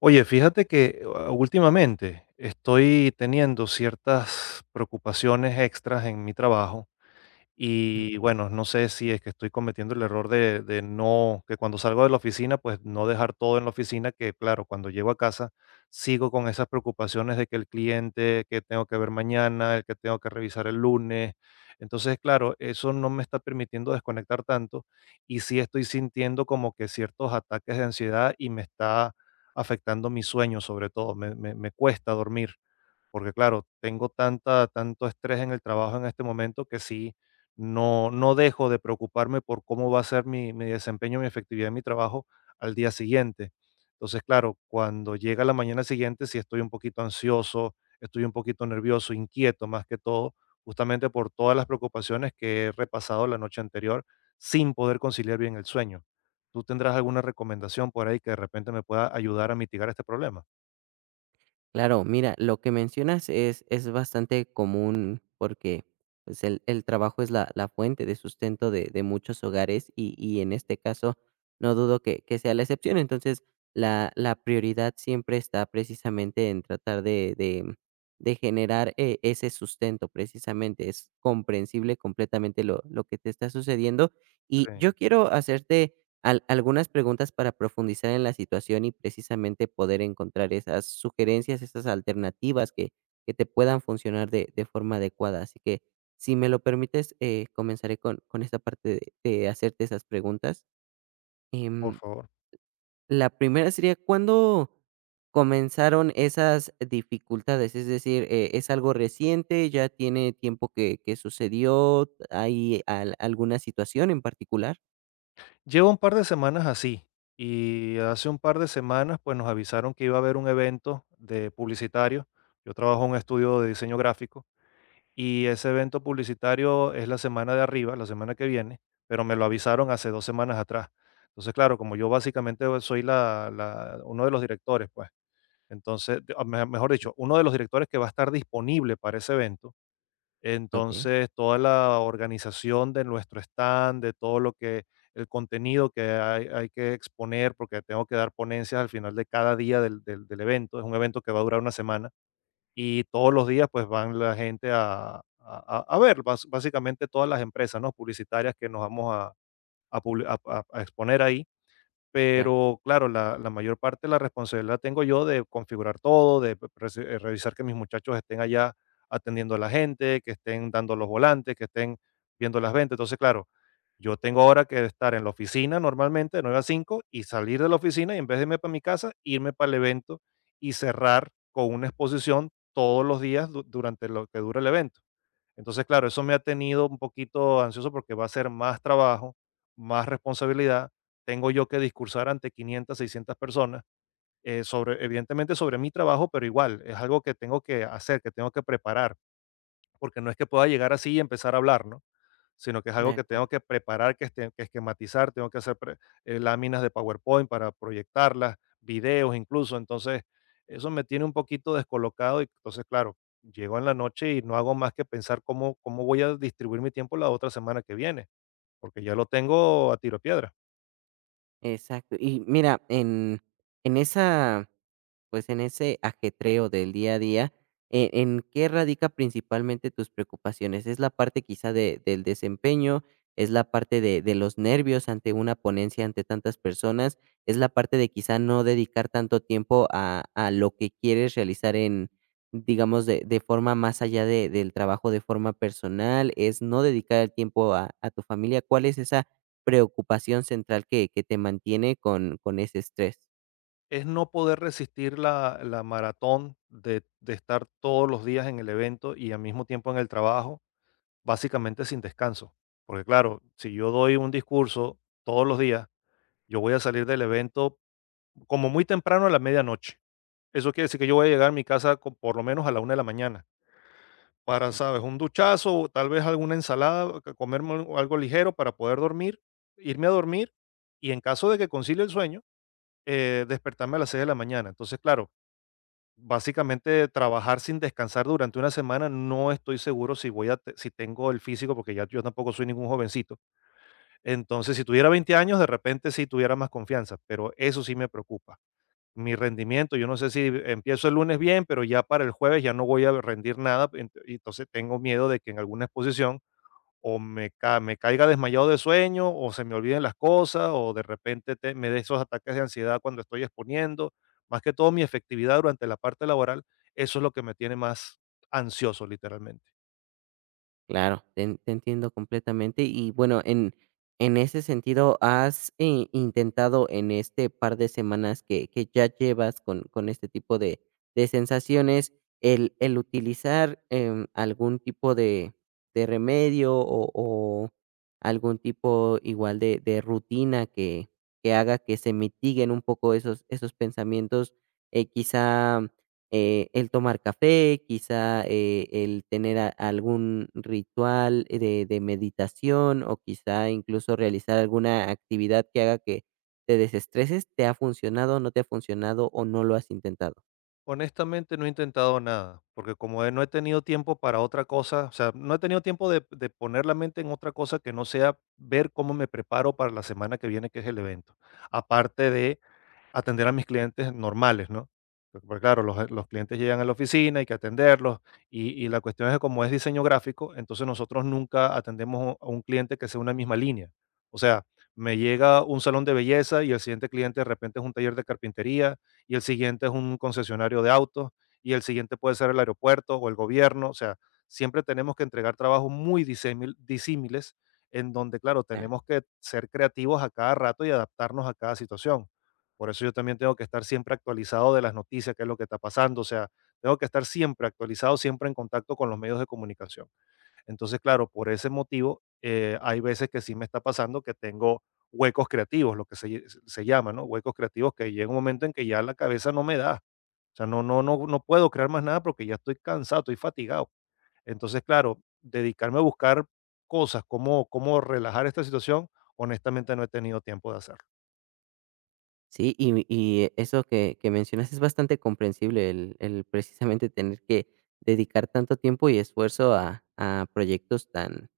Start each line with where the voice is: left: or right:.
left: Oye, fíjate que últimamente estoy teniendo ciertas preocupaciones extras en mi trabajo y
right: Okey.
left: bueno, no sé si es que estoy cometiendo el error de no, que cuando salgo de la oficina, pues no dejar todo en la oficina, que claro, cuando llego a casa sigo con esas preocupaciones de que el cliente, que tengo que ver mañana, el que tengo que revisar el lunes. Entonces, claro, eso no me está permitiendo desconectar tanto y sí estoy sintiendo como que ciertos ataques de ansiedad y me está afectando mi sueño sobre todo, me cuesta dormir. Porque claro, tengo tanta tanto estrés en el trabajo en este momento que sí, no dejo de preocuparme por cómo va a ser mi desempeño, mi efectividad en mi trabajo al día siguiente. Entonces, claro, cuando llega la mañana siguiente, sí estoy un poquito ansioso, estoy un poquito nervioso, inquieto más que todo, justamente por todas las preocupaciones que he repasado la noche anterior sin poder conciliar bien el sueño. ¿Tú tendrás alguna recomendación por ahí que de repente me pueda ayudar a mitigar este problema?
right: Claro, mira, lo que mencionas es bastante común porque, pues, el trabajo es la fuente de sustento de muchos hogares y en este caso no dudo que sea la excepción. Entonces, la prioridad siempre está precisamente en tratar de generar ese sustento precisamente. Es comprensible completamente lo que te está sucediendo. Y
left: Sí,
right: yo quiero hacerte Al algunas preguntas para profundizar en la situación y precisamente poder encontrar esas sugerencias, esas alternativas que te puedan funcionar de forma adecuada. Así que, si me lo permites, comenzaré con esta parte de hacerte esas preguntas.
left: por
right: Em,
left: favor.
right: la primera sería, ¿cuándo comenzaron esas dificultades? Es decir, ¿es algo reciente? ¿Ya tiene tiempo que sucedió? ¿Hay al alguna situación en particular?
left: Llevo un par de semanas así y hace un par de semanas pues nos avisaron que iba a haber un evento de publicitario. Yo trabajo en un estudio de diseño gráfico y ese evento publicitario es la semana de arriba, la semana que viene, pero me lo avisaron hace 2 semanas atrás. Entonces, claro, como yo básicamente soy uno de los directores, pues, entonces, mejor dicho, uno de los directores que va a estar disponible para ese evento
right: Okey,
left: entonces, toda la organización de nuestro stand, de todo lo que el contenido que hay que exponer, porque tengo que dar ponencias al final de cada día del evento, es un evento que va a durar una semana y todos los días pues van la gente a ver, básicamente todas las empresas, ¿no? Publicitarias que nos vamos a, a exponer ahí,
right: claro,
left: pero claro, la mayor parte de la responsabilidad la tengo yo de configurar todo, revisar que mis muchachos estén allá atendiendo a la gente, que estén dando los volantes, que estén viendo las ventas. Entonces, claro, yo tengo ahora que estar en la oficina normalmente de 9 a 5 y salir de la oficina y en vez de irme para mi casa, irme para el evento y cerrar con una exposición todos los días durante lo que dura el evento. Entonces, claro, eso me ha tenido un poquito ansioso porque va a ser más trabajo, más responsabilidad. Tengo yo que discursar ante 500, 600 personas, sobre, evidentemente sobre mi trabajo, pero igual es algo que tengo que hacer, que tengo que preparar, porque no es que pueda llegar así y empezar a hablar, ¿no? Sino que es
right: de
left: algo que tengo
right: acuerdo.
left: que preparar, que, que esquematizar, tengo que hacer láminas de PowerPoint para proyectarlas, videos incluso, entonces eso me tiene un poquito descolocado y entonces, claro, llego en la noche y no hago más que pensar cómo, cómo voy a distribuir mi tiempo la otra semana que viene, porque ya lo tengo a tiro de piedra.
right: Exacto. Y mira, en pues en ese ajetreo del día a día, ¿en qué radica principalmente tus preocupaciones? ¿Es la parte quizá del desempeño? ¿Es la parte de los nervios ante una ponencia ante tantas personas? ¿Es la parte de quizá no dedicar tanto tiempo a lo que quieres realizar en, digamos, de forma más allá del trabajo de forma personal? ¿Es no dedicar el tiempo a tu familia? ¿Cuál es esa preocupación central que te mantiene con ese estrés?
left: Es no poder resistir la, la maratón de estar todos los días en el evento y al mismo tiempo en el trabajo, básicamente sin descanso. Porque claro, si yo doy un discurso todos los días, yo voy a salir del evento como muy temprano a la medianoche. Eso quiere decir que yo voy a llegar a mi casa por lo menos a la una de la mañana para, sabes,
right: Ok.
left: un duchazo, o tal vez alguna ensalada, que comerme algo ligero para poder dormir, irme a dormir y en caso de que concilie el sueño, despertarme a las seis de la mañana. Entonces, claro, básicamente trabajar sin descansar durante una semana, no estoy seguro si voy a, si tengo el físico, porque ya yo tampoco soy ningún jovencito. Entonces, si tuviera 20 años, de repente sí tuviera más confianza, pero eso sí me preocupa mi rendimiento. Yo no sé si empiezo el lunes bien, pero ya para el jueves ya no voy a rendir nada. Y entonces tengo miedo de que en alguna exposición o me caiga desmayado de sueño o se me olviden las cosas o de repente me dé esos ataques de ansiedad cuando estoy exponiendo. Más que todo mi efectividad durante la parte laboral, eso es lo que me tiene más ansioso literalmente.
right: Claro, te en te entiendo completamente. Y bueno, en ese sentido, ¿has i intentado en este par de semanas que ya llevas con este tipo de sensaciones, el utilizar, algún tipo de remedio o algún tipo igual de rutina que haga que se mitiguen un poco esos esos pensamientos? Quizá el tomar café, quizá, el tener a algún ritual de meditación, o quizá incluso realizar alguna actividad que haga que te desestreses, ¿te ha funcionado, no te ha funcionado o no lo has intentado?
left: Honestamente, no he intentado nada, porque no he tenido tiempo para otra cosa, o sea, no he tenido tiempo de poner la mente en otra cosa que no sea ver cómo me preparo para la semana que viene, que es el evento. Aparte de atender a mis clientes normales, ¿no? Porque, pues, claro, los clientes llegan a la oficina, hay que atenderlos, y la cuestión es que como es diseño gráfico, entonces nosotros nunca atendemos a un cliente que sea una misma línea. O sea, me llega un salón de belleza y el siguiente cliente de repente es un taller de carpintería, y el siguiente es un concesionario de autos, y el siguiente puede ser el aeropuerto o el gobierno. O sea, siempre tenemos que entregar trabajos muy disímiles, en donde, claro,
right: Claro.
left: tenemos que ser creativos a cada rato y adaptarnos a cada situación, por eso yo también tengo que estar siempre actualizado de las noticias, qué es lo que está pasando, o sea, tengo que estar siempre actualizado, siempre en contacto con los medios de comunicación. Entonces, claro, por ese motivo, hay veces que sí me está pasando que tengo huecos creativos, lo que se, se llama, ¿no? Huecos creativos que llega un momento en que ya la cabeza no me da. O sea, no puedo crear más nada porque ya estoy cansado, estoy fatigado. Entonces, claro, dedicarme a buscar cosas, cómo, cómo relajar esta situación, honestamente no he tenido tiempo de hacerlo.
right: Sí, y eso que mencionas es bastante comprensible, el precisamente tener que dedicar tanto tiempo y esfuerzo a proyectos tan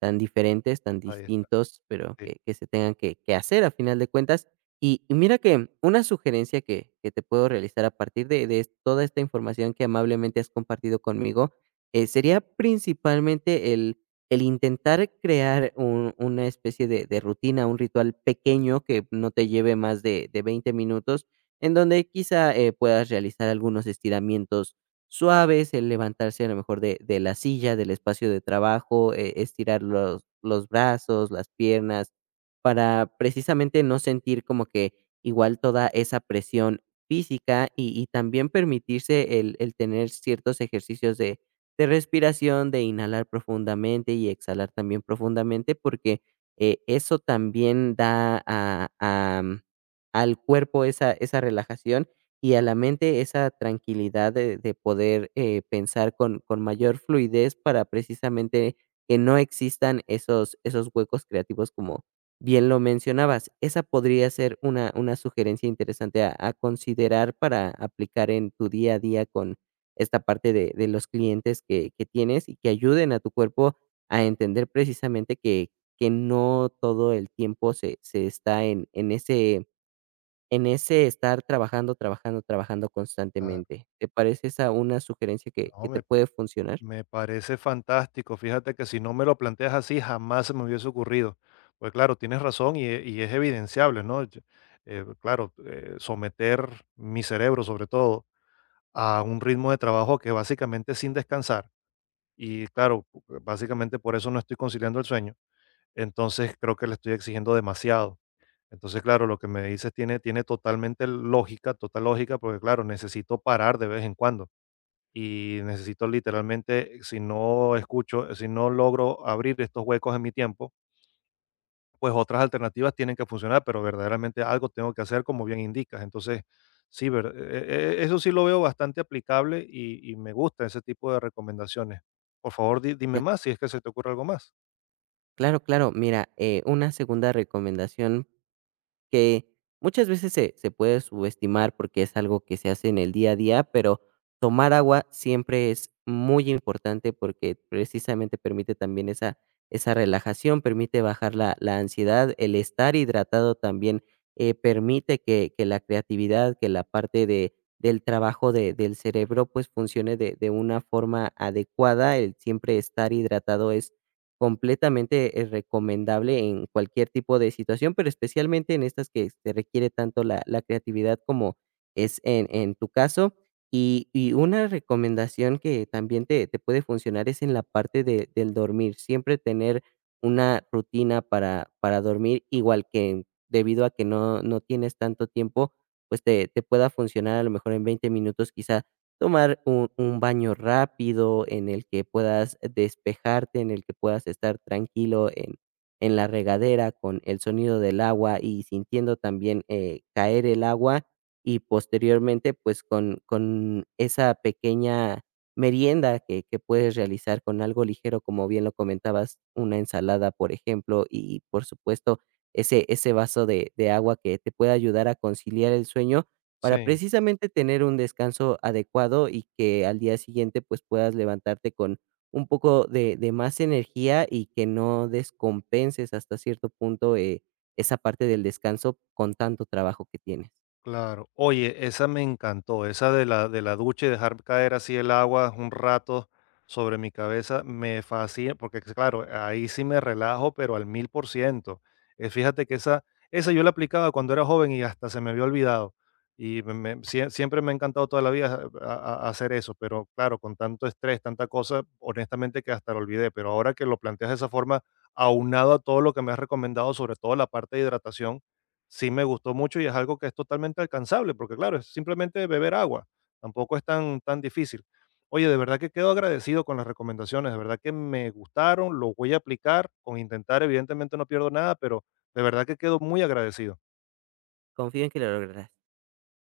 right: tan diferentes, tan
left: Ahí está.
right: distintos, pero
left: Sí,
right: que se tengan que hacer a final de cuentas. Y mira que una sugerencia que te puedo realizar a partir de toda esta información que amablemente has compartido conmigo, sería principalmente el intentar crear una especie de rutina, un ritual pequeño que no te lleve más de 20 minutos, en donde quizá puedas realizar algunos estiramientos suaves, el levantarse a lo mejor de la silla, del espacio de trabajo, estirar los brazos, las piernas, para precisamente no sentir como que igual toda esa presión física y también permitirse el tener ciertos ejercicios de respiración, de inhalar profundamente y exhalar también profundamente, porque, eso también da al cuerpo esa esa relajación y a la mente esa tranquilidad de poder, pensar con mayor fluidez para precisamente que no existan esos esos huecos creativos, como bien lo mencionabas. Esa podría ser una sugerencia interesante a considerar para aplicar en tu día a día con esta parte de los clientes que tienes y que ayuden a tu cuerpo a entender precisamente que no todo el tiempo se está en ese estar trabajando, trabajando, trabajando
left: claro.
right: constantemente. ¿Te parece esa una sugerencia que
left: No,
right: te puede funcionar?
left: me parece fantástico. Fíjate que si no me lo planteas así, jamás se me hubiese ocurrido. Pues claro, tienes razón y, y es evidenciable, ¿no? Claro, someter mi cerebro, sobre todo, a un ritmo de trabajo que básicamente es sin descansar. Y claro, básicamente por eso no estoy conciliando el sueño. Entonces creo que le estoy exigiendo demasiado. Entonces, claro, lo que me dices tiene, tiene totalmente lógica, total lógica, porque claro, necesito parar de vez en cuando y necesito literalmente, si no escucho, si no logro abrir estos huecos en mi tiempo, pues otras alternativas tienen que funcionar, pero verdaderamente algo tengo que hacer, como bien indicas. Entonces, sí, eso sí lo veo bastante aplicable y me gusta ese tipo de recomendaciones. Por favor, dime
right: De
left: más si es que se te ocurre algo más.
right: Claro, claro. Mira, una segunda recomendación que muchas veces se puede subestimar porque es algo que se hace en el día a día, pero tomar agua siempre es muy importante porque precisamente permite también esa esa relajación, permite bajar la ansiedad, el estar hidratado también, permite que la creatividad, que la parte de del trabajo de del cerebro, pues, funcione de una forma adecuada. El siempre estar hidratado es completamente, recomendable en cualquier tipo de situación, pero especialmente en estas que se requiere tanto la creatividad como es en tu caso. Y una recomendación que también te puede funcionar es en la parte de del dormir. Siempre tener una rutina para dormir, igual que debido a que no tienes tanto tiempo, pues te pueda funcionar a lo mejor en 20 minutos, quizá tomar un baño rápido en el que puedas despejarte, en el que puedas estar tranquilo en la regadera con el sonido del agua y sintiendo también, caer el agua y posteriormente pues con esa pequeña merienda que puedes realizar con algo ligero, como bien lo comentabas, una ensalada, por ejemplo, y por supuesto ese vaso de agua que te pueda ayudar a conciliar el sueño para
left: Sí.
right: precisamente tener un descanso adecuado y que al día siguiente pues puedas levantarte con un poco de más energía y que no descompenses hasta cierto punto, esa parte del descanso con tanto trabajo que tienes.
left: Claro. Oye, esa me encantó, esa de la ducha y dejar caer así el agua un rato sobre mi cabeza, me fascina, porque claro, ahí sí me relajo, pero al 1000%. Fíjate que esa yo la aplicaba cuando era joven y hasta se me había olvidado. Y siempre me ha encantado toda la vida a hacer eso, pero claro, con tanto estrés, tanta cosa, honestamente que hasta lo olvidé, pero ahora que lo planteas de esa forma, aunado a todo lo que me has recomendado, sobre todo la parte de hidratación sí me gustó mucho y es algo que es totalmente alcanzable, porque claro, es simplemente beber agua, tampoco es tan, tan difícil. Oye, de verdad que quedo agradecido con las recomendaciones, de verdad que me gustaron, lo voy a aplicar, con intentar evidentemente no pierdo nada, pero de verdad que quedo muy agradecido.
right: Confío en que lo lograrás.